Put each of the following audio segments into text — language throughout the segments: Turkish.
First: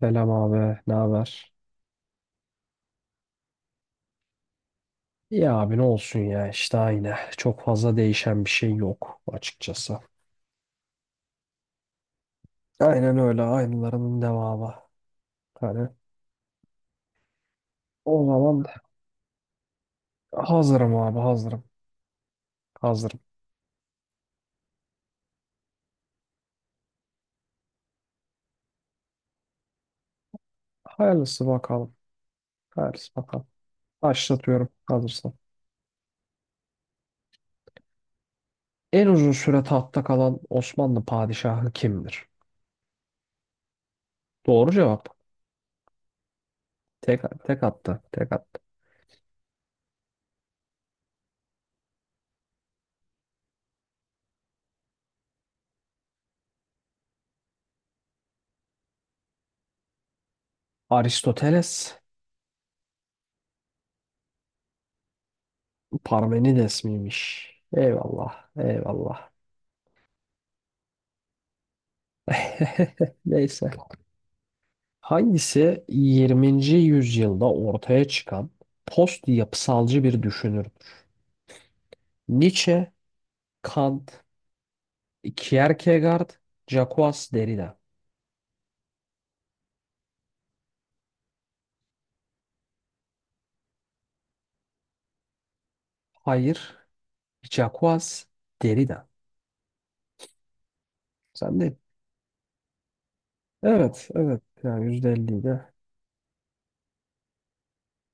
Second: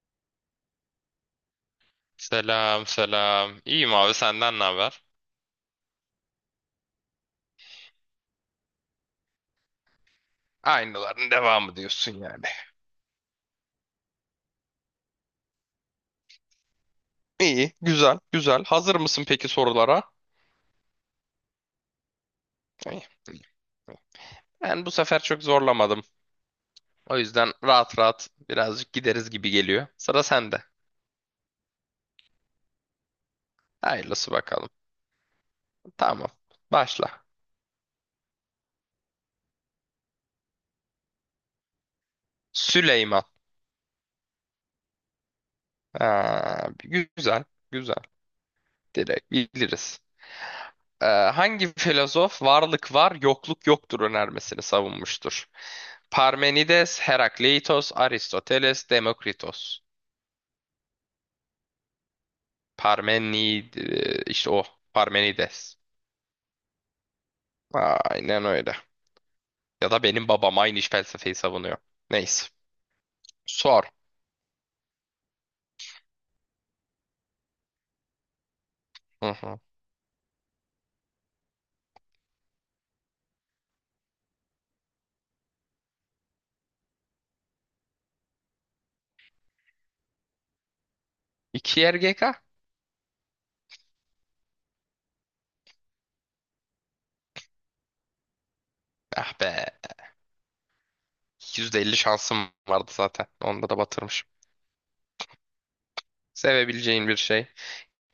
Selam abi, ne haber? Selam selam. İyiyim abi senden ne haber? Ya abi ne olsun ya işte aynı. Çok fazla değişen bir şey yok açıkçası. Aynıların devamı diyorsun yani. Aynen öyle aynılarının devamı. Hani, İyi, güzel, o zaman güzel. Hazır mısın peki sorulara? hazırım abi, hazırım. İyi, Hazırım. iyi. Ben bu sefer çok zorlamadım. O yüzden rahat rahat birazcık gideriz gibi geliyor. Sıra sende. Hayırlısı bakalım. Hayırlısı bakalım. Hayırlısı Başlatıyorum bakalım. hazırsan. Tamam. Başla. En uzun süre tahtta kalan Osmanlı padişahı kimdir? Süleyman. Doğru cevap. Ha, Tek, güzel, tek güzel. attı. Tek attı. Direkt biliriz. Hangi filozof varlık var, yokluk yoktur önermesini savunmuştur? Parmenides, Herakleitos, Aristoteles, Demokritos. Aristoteles. Parmenid işte o Parmenides. Parmenides miymiş? Aynen Eyvallah. öyle. Eyvallah. Ya da benim babam aynı iş felsefeyi savunuyor. Neyse. Neyse. Sor. Hangisi 20. yüzyılda ortaya çıkan post Hı hı. yapısalcı bir düşünürdür? Nietzsche, Kant, Kierkegaard, Jacques Derrida. İki yer GK. Hayır, Jacques Derrida. Ah be. Sen de. %50 şansım vardı zaten. Onda da Evet, batırmışım. evet. Yani %50'yi de. Sevebileceğin bir şey.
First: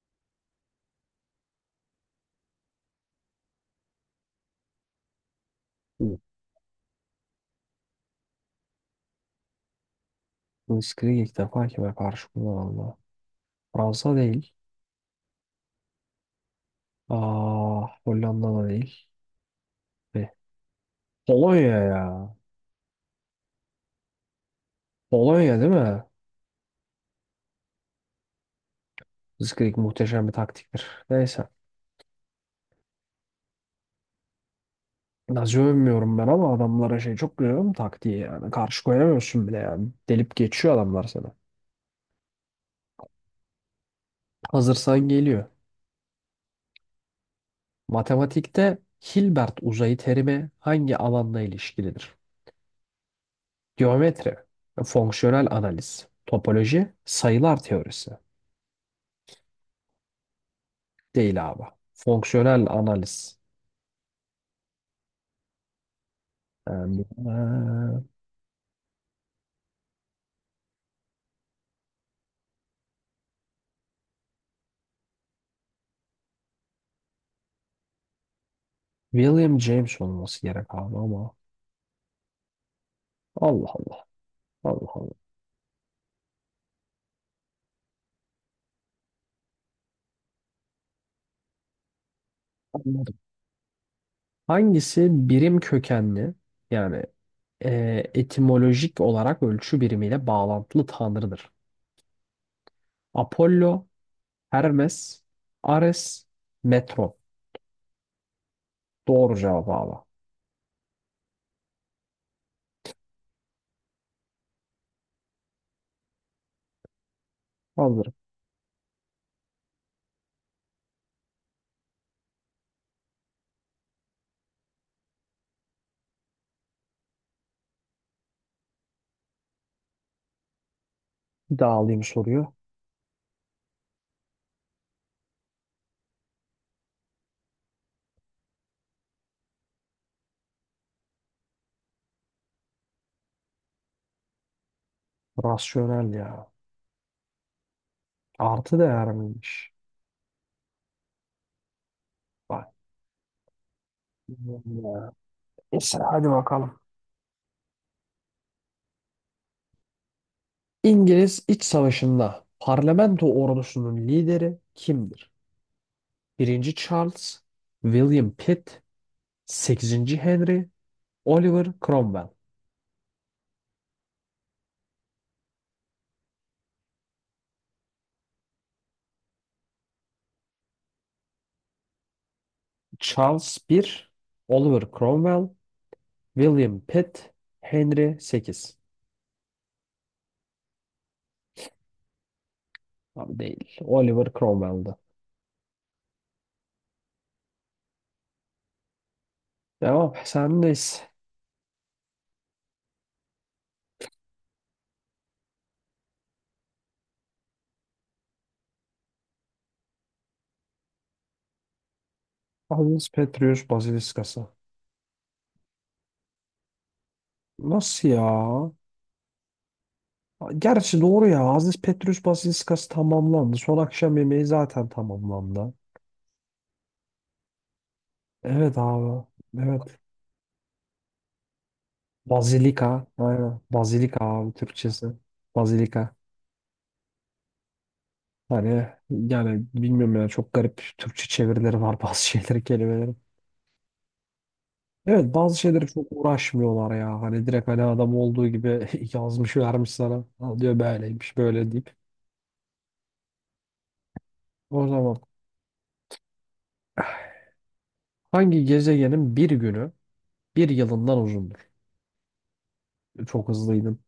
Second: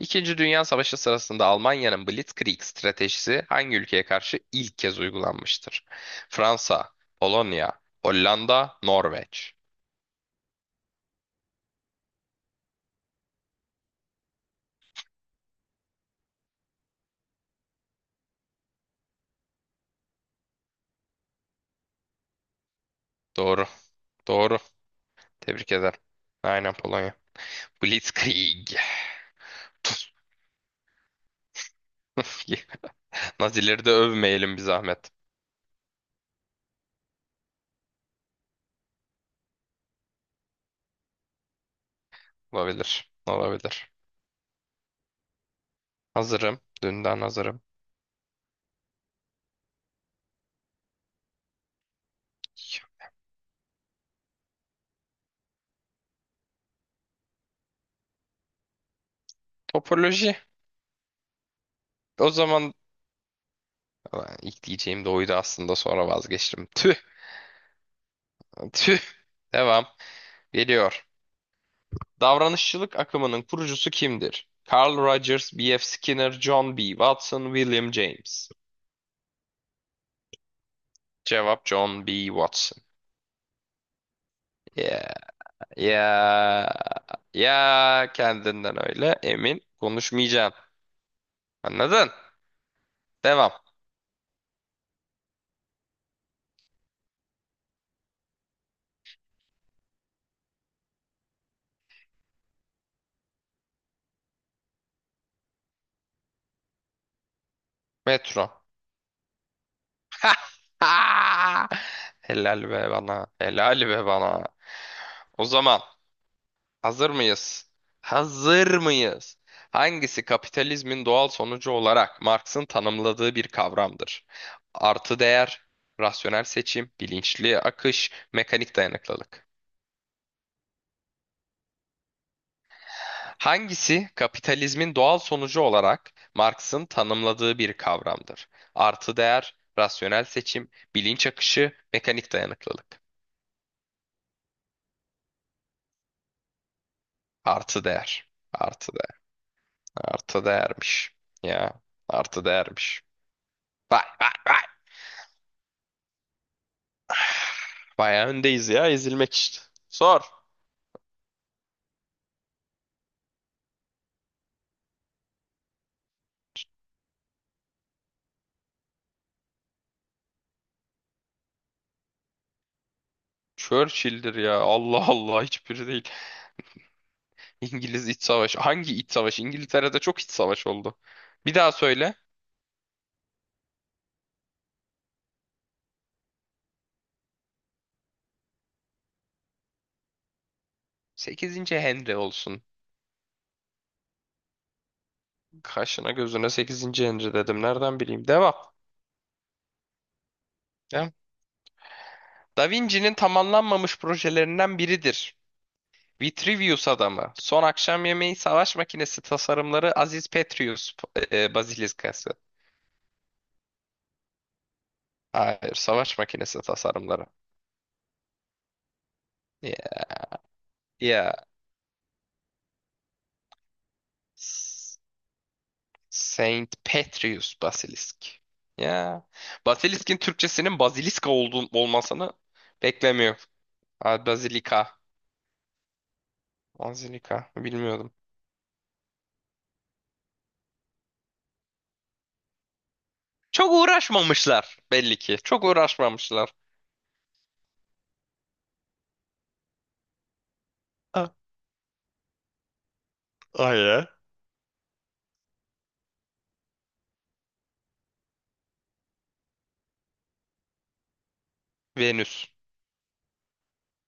İkinci Dünya Savaşı sırasında Almanya'nın Blitzkrieg stratejisi hangi ülkeye karşı ilk kez uygulanmıştır? Hı. Fransa, Polonya, Hollanda, Norveç. Blitzkrieg ilk defa kime karşı kullanıldı? Fransa değil. Aa, Hollanda da değil. Ve Polonya ya. Doğru. Doğru. Polonya değil Tebrik ederim. mi? Aynen Polonya. Blitzkrieg. Blitzkrieg muhteşem bir taktiktir. Neyse. Nazileri de övmeyelim bir zahmet. Nazi övmüyorum ben ama adamlara şey çok görüyorum taktiği yani. Karşı koyamıyorsun bile yani. Delip geçiyor adamlar sana. Olabilir. Olabilir. Hazırsan geliyor. Hazırım. Dünden hazırım. Matematikte Hilbert uzayı terimi hangi alanla ilişkilidir? Geometri, fonksiyonel analiz, topoloji, sayılar teorisi. Topoloji. Değil abi. O Fonksiyonel zaman. analiz. Ulan ilk diyeceğim de oydu aslında sonra vazgeçtim. Tüh. Yani, Tüh. Devam. Geliyor. Davranışçılık akımının kurucusu kimdir? Carl Rogers, B.F. Skinner, John B. Watson, William James. William James olması gerek abi ama. Cevap John B. Watson. Allah Allah. Allah Yeah. Ya ya kendinden öyle emin konuşmayacağım. Anladın? Allah. Devam. Hangisi birim kökenli, yani etimolojik olarak ölçü birimiyle bağlantılı tanrıdır? Apollo, Hermes, Ares, Metro. Metro. Doğru cevabı abi. Helal be bana. Helal be bana. O zaman hazır mıyız? Hazırım. Hazır mıyız? Hangisi kapitalizmin doğal sonucu olarak Marx'ın tanımladığı bir kavramdır? Artı değer, rasyonel seçim, bilinçli akış, mekanik dayanıklılık. Bir daha alayım soruyu. Hangisi kapitalizmin doğal sonucu olarak Marx'ın tanımladığı bir kavramdır? Artı değer, rasyonel seçim, bilinç akışı, mekanik dayanıklılık. Rasyonel ya. Artı değer. Artı Artı değer değer. miymiş? Artı değermiş. Ya. Artı Bak. değermiş. Vay vay vay. Neyse hadi bakalım. Bayağı öndeyiz ya ezilmek işte. Sor. İngiliz İç Savaşı'nda parlamento ordusunun lideri kimdir? Birinci Charles, William Pitt, Sekizinci Henry, Oliver Cromwell, Churchill'dir ya. Allah Allah hiçbiri değil. İngiliz İç Savaşı. Hangi İç Savaşı? İngiltere'de çok iç savaş oldu. Bir daha söyle. Charles I, Oliver Cromwell, William Pitt, Henry VIII. Sekizinci Henry olsun. Abi değil. Oliver Cromwell'dı. Kaşına gözüne sekizinci Henry dedim. Nereden bileyim? Devam. Devam. Sendeyiz. Ya. Da Vinci'nin tamamlanmamış projelerinden biridir. Vitruvius adamı. Son akşam yemeği savaş makinesi tasarımları Aziz Petrus Bazilikası. Aziz Petrus Basiliskası. Hayır, savaş makinesi tasarımları. Nasıl ya? Ya. Gerçi doğru Ya. ya. Aziz Petrus Basiliskası tamamlandı. Son akşam yemeği zaten S- tamamlandı. Saint Petrus Basilisk. Evet Ya. abi. Evet. Basilisk'in Türkçesinin baziliska olduğu olmasını Bazilika. beklemiyor. Aynen. Bazilika Ha, abi Bazilika. Türkçesi. Bazilika. Bazilika. Bilmiyordum. Hani yani bilmiyorum ya, çok garip Türkçe çevirileri var bazı şeyleri kelimelerin. Çok uğraşmamışlar belli Evet, ki. bazı Çok şeyleri çok uğraşmamışlar. uğraşmıyorlar ya. Hani direkt hani adam olduğu gibi yazmış vermiş sana. Al diyor, Ha. böyleymiş böyle deyip. Ay ya. O zaman hangi gezegenin bir günü bir yılından uzundur? Venüs. Çok hızlıydın.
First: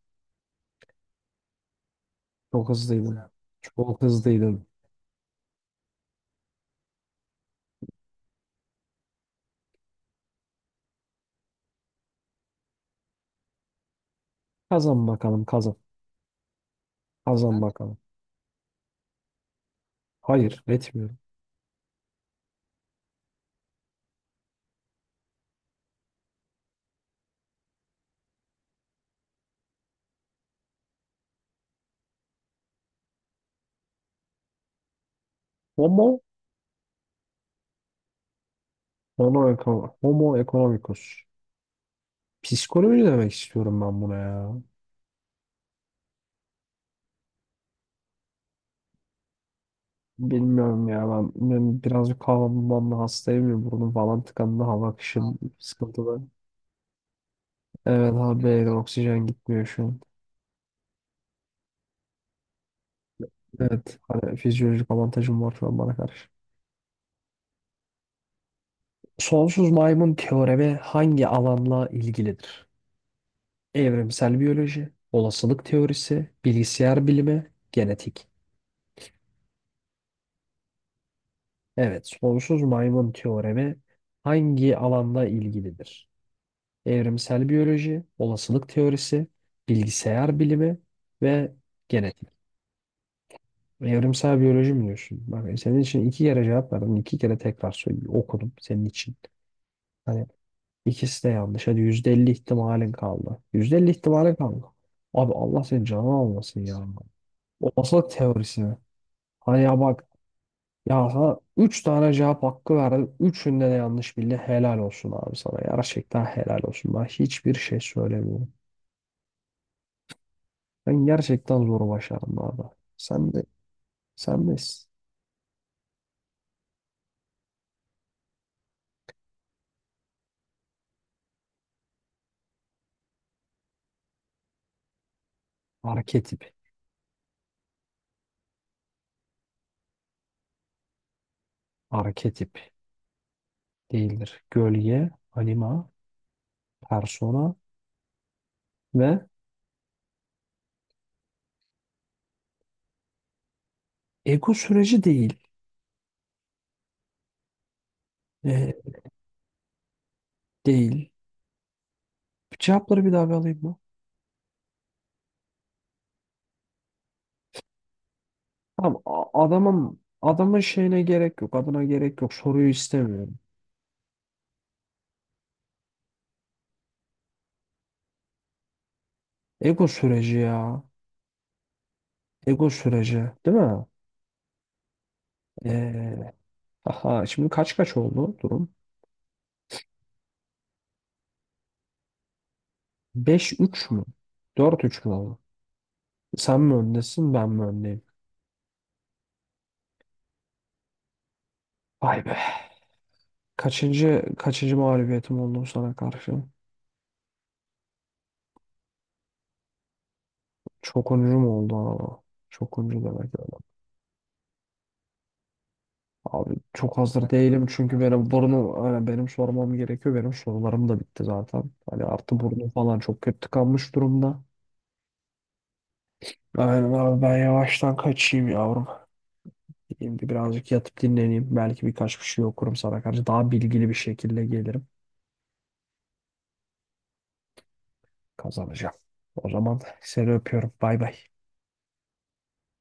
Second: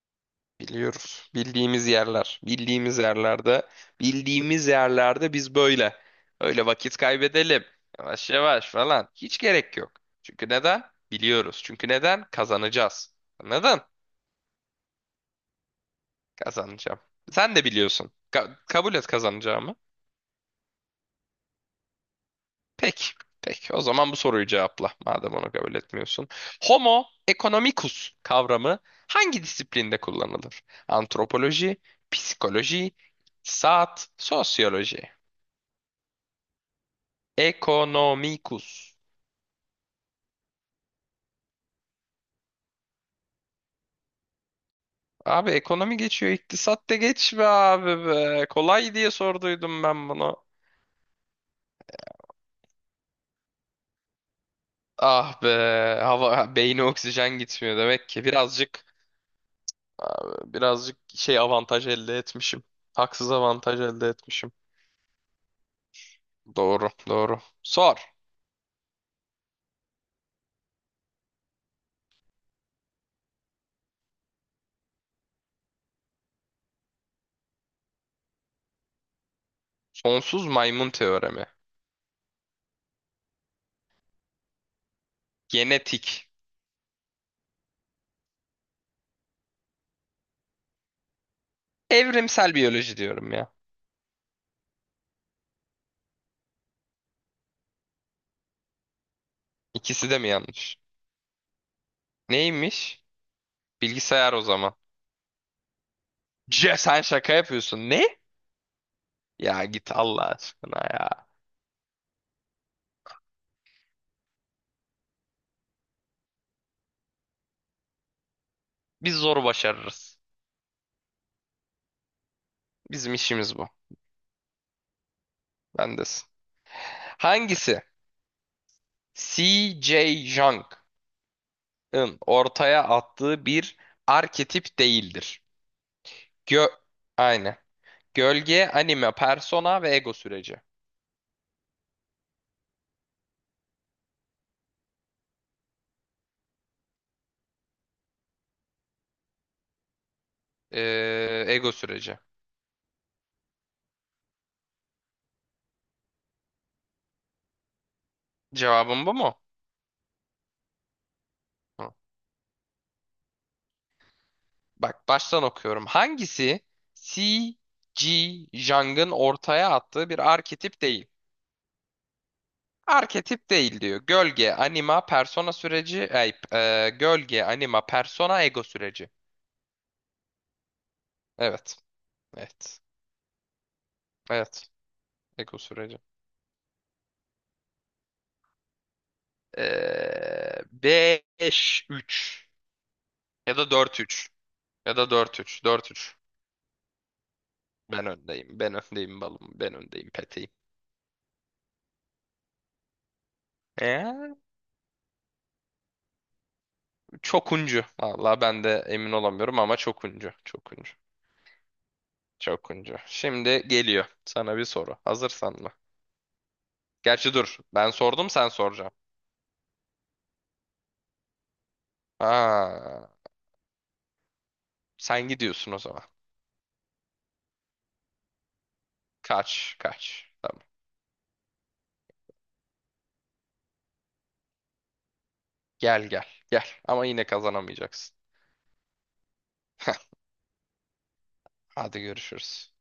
Biliyoruz. Bildiğimiz yerler. Çok Bildiğimiz hızlıydın. yerlerde. Çok hızlıydın. Bildiğimiz yerlerde biz böyle. Öyle vakit kaybedelim. Yavaş yavaş falan. Hiç gerek yok. Çünkü neden? Biliyoruz. Çünkü neden? Kazanacağız. Neden? Kazan bakalım kazan. Kazanacağım. Sen Kazan de bakalım. biliyorsun. Kabul et kazanacağımı. Hayır, etmiyorum. Peki. Peki. O zaman bu soruyu cevapla. Madem onu kabul etmiyorsun. Homo economicus kavramı hangi disiplinde kullanılır? Antropoloji, psikoloji, iktisat, sosyoloji. Homo, Economicus. homo, Homo economicus. Psikoloji demek istiyorum ben buna ya. Abi ekonomi geçiyor, iktisat da geç be abi be. Kolay diye sorduydum ben bunu. Bilmiyorum ya, ben, ben birazcık havamdan da hastayım ya, burnum falan tıkandı, hava Ah akışım be, sıkıntılı. hava beyni oksijen gitmiyor demek Evet ki. abi, beyler Birazcık oksijen gitmiyor şu an. abi, birazcık avantaj elde etmişim. Haksız avantaj Evet, elde hani etmişim. fizyolojik avantajım var şu an bana karşı. Doğru, doğru. Sor. Sonsuz maymun teoremi hangi alanla ilgilidir? Evrimsel biyoloji, olasılık teorisi, bilgisayar bilimi, genetik. Sonsuz maymun teoremi. Evet, sonsuz maymun teoremi hangi alanla ilgilidir? Genetik. Evrimsel biyoloji, olasılık teorisi, bilgisayar bilimi ve genetik. Evrimsel biyoloji diyorum ya. Evrimsel biyoloji mi diyorsun? Bak, senin için iki kere cevap verdim. İki kere tekrar söyleyeyim. Okudum senin için. İkisi de Hani mi yanlış? ikisi de yanlış. Hadi %50 ihtimalin Neymiş? kaldı. %50 Bilgisayar ihtimalin o kaldı. zaman. Abi Allah senin canını almasın C ya. sen şaka yapıyorsun. Olasılık Ne? teorisi. Hani Ya ya git bak, Allah aşkına ya ya. sana üç tane cevap hakkı verdim. Üçünde de yanlış bildi. Helal olsun abi sana. Gerçekten helal olsun. Ben hiçbir şey söylemiyorum. Biz zor başarırız. Ben gerçekten zoru başardım bu arada. Bizim işimiz bu. sen de s- Bendesin. Hangisi? C.J. Jung'ın ortaya attığı bir arketip değildir. Arketip, Gö Aynen. Gölge, anime, persona ve ego süreci. arketip değildir. Gölge, anima, persona ve Ego süreci. ego süreci değil. Ee, Cevabım bu mu? Değil. Hı. Cevapları bir daha bir alayım mı? Bak baştan okuyorum. Hangisi C, G, Tamam, Jung'ın ortaya adamın, attığı bir adamın arketip şeyine değil? gerek yok, adına gerek yok. Soruyu istemiyorum. Arketip değil diyor. Gölge, anima, persona süreci, gölge, anima, persona, ego süreci. Ego süreci ya. Evet. Ego Evet. süreci, değil mi? Evet. Ego süreci. Ee, aha, şimdi kaç kaç oldu durum? 5-3 Beş ya da üç mü? 4-3 Dört ya üç da mü oldu? 4-3. 4-3. Sen mi öndesin, ben mi öndeyim? Ben öndeyim. Ben öndeyim balım. Ben öndeyim peteyim. Vay be. Kaçıncı kaçıncı mağlubiyetim oldu sana karşı? Çokuncu. Valla ben de emin olamıyorum ama çokuncu. Çokuncu. Çok oyuncu mu oldu ama? Çok Çokuncu. oyuncu demek öyle. Şimdi geliyor. Sana bir soru. Hazırsan mı? Abi çok hazır Gerçi dur. değilim Ben çünkü sordum benim sen burnum, soracaksın. yani benim sormam gerekiyor. Benim sorularım da bitti zaten. Hani artı burnum falan Aa, çok kötü tıkanmış durumda. sen gidiyorsun o zaman. Aynen abi, ben yavaştan kaçayım yavrum. Kaç. Şimdi Kaç. Tamam. birazcık yatıp dinleneyim. Belki birkaç bir şey okurum sana karşı. Daha bilgili bir şekilde gelirim. Gel gel. Gel. Ama yine kazanamayacaksın. Kazanacağım. O zaman seni öpüyorum. Bay bay. Hadi görüşürüz.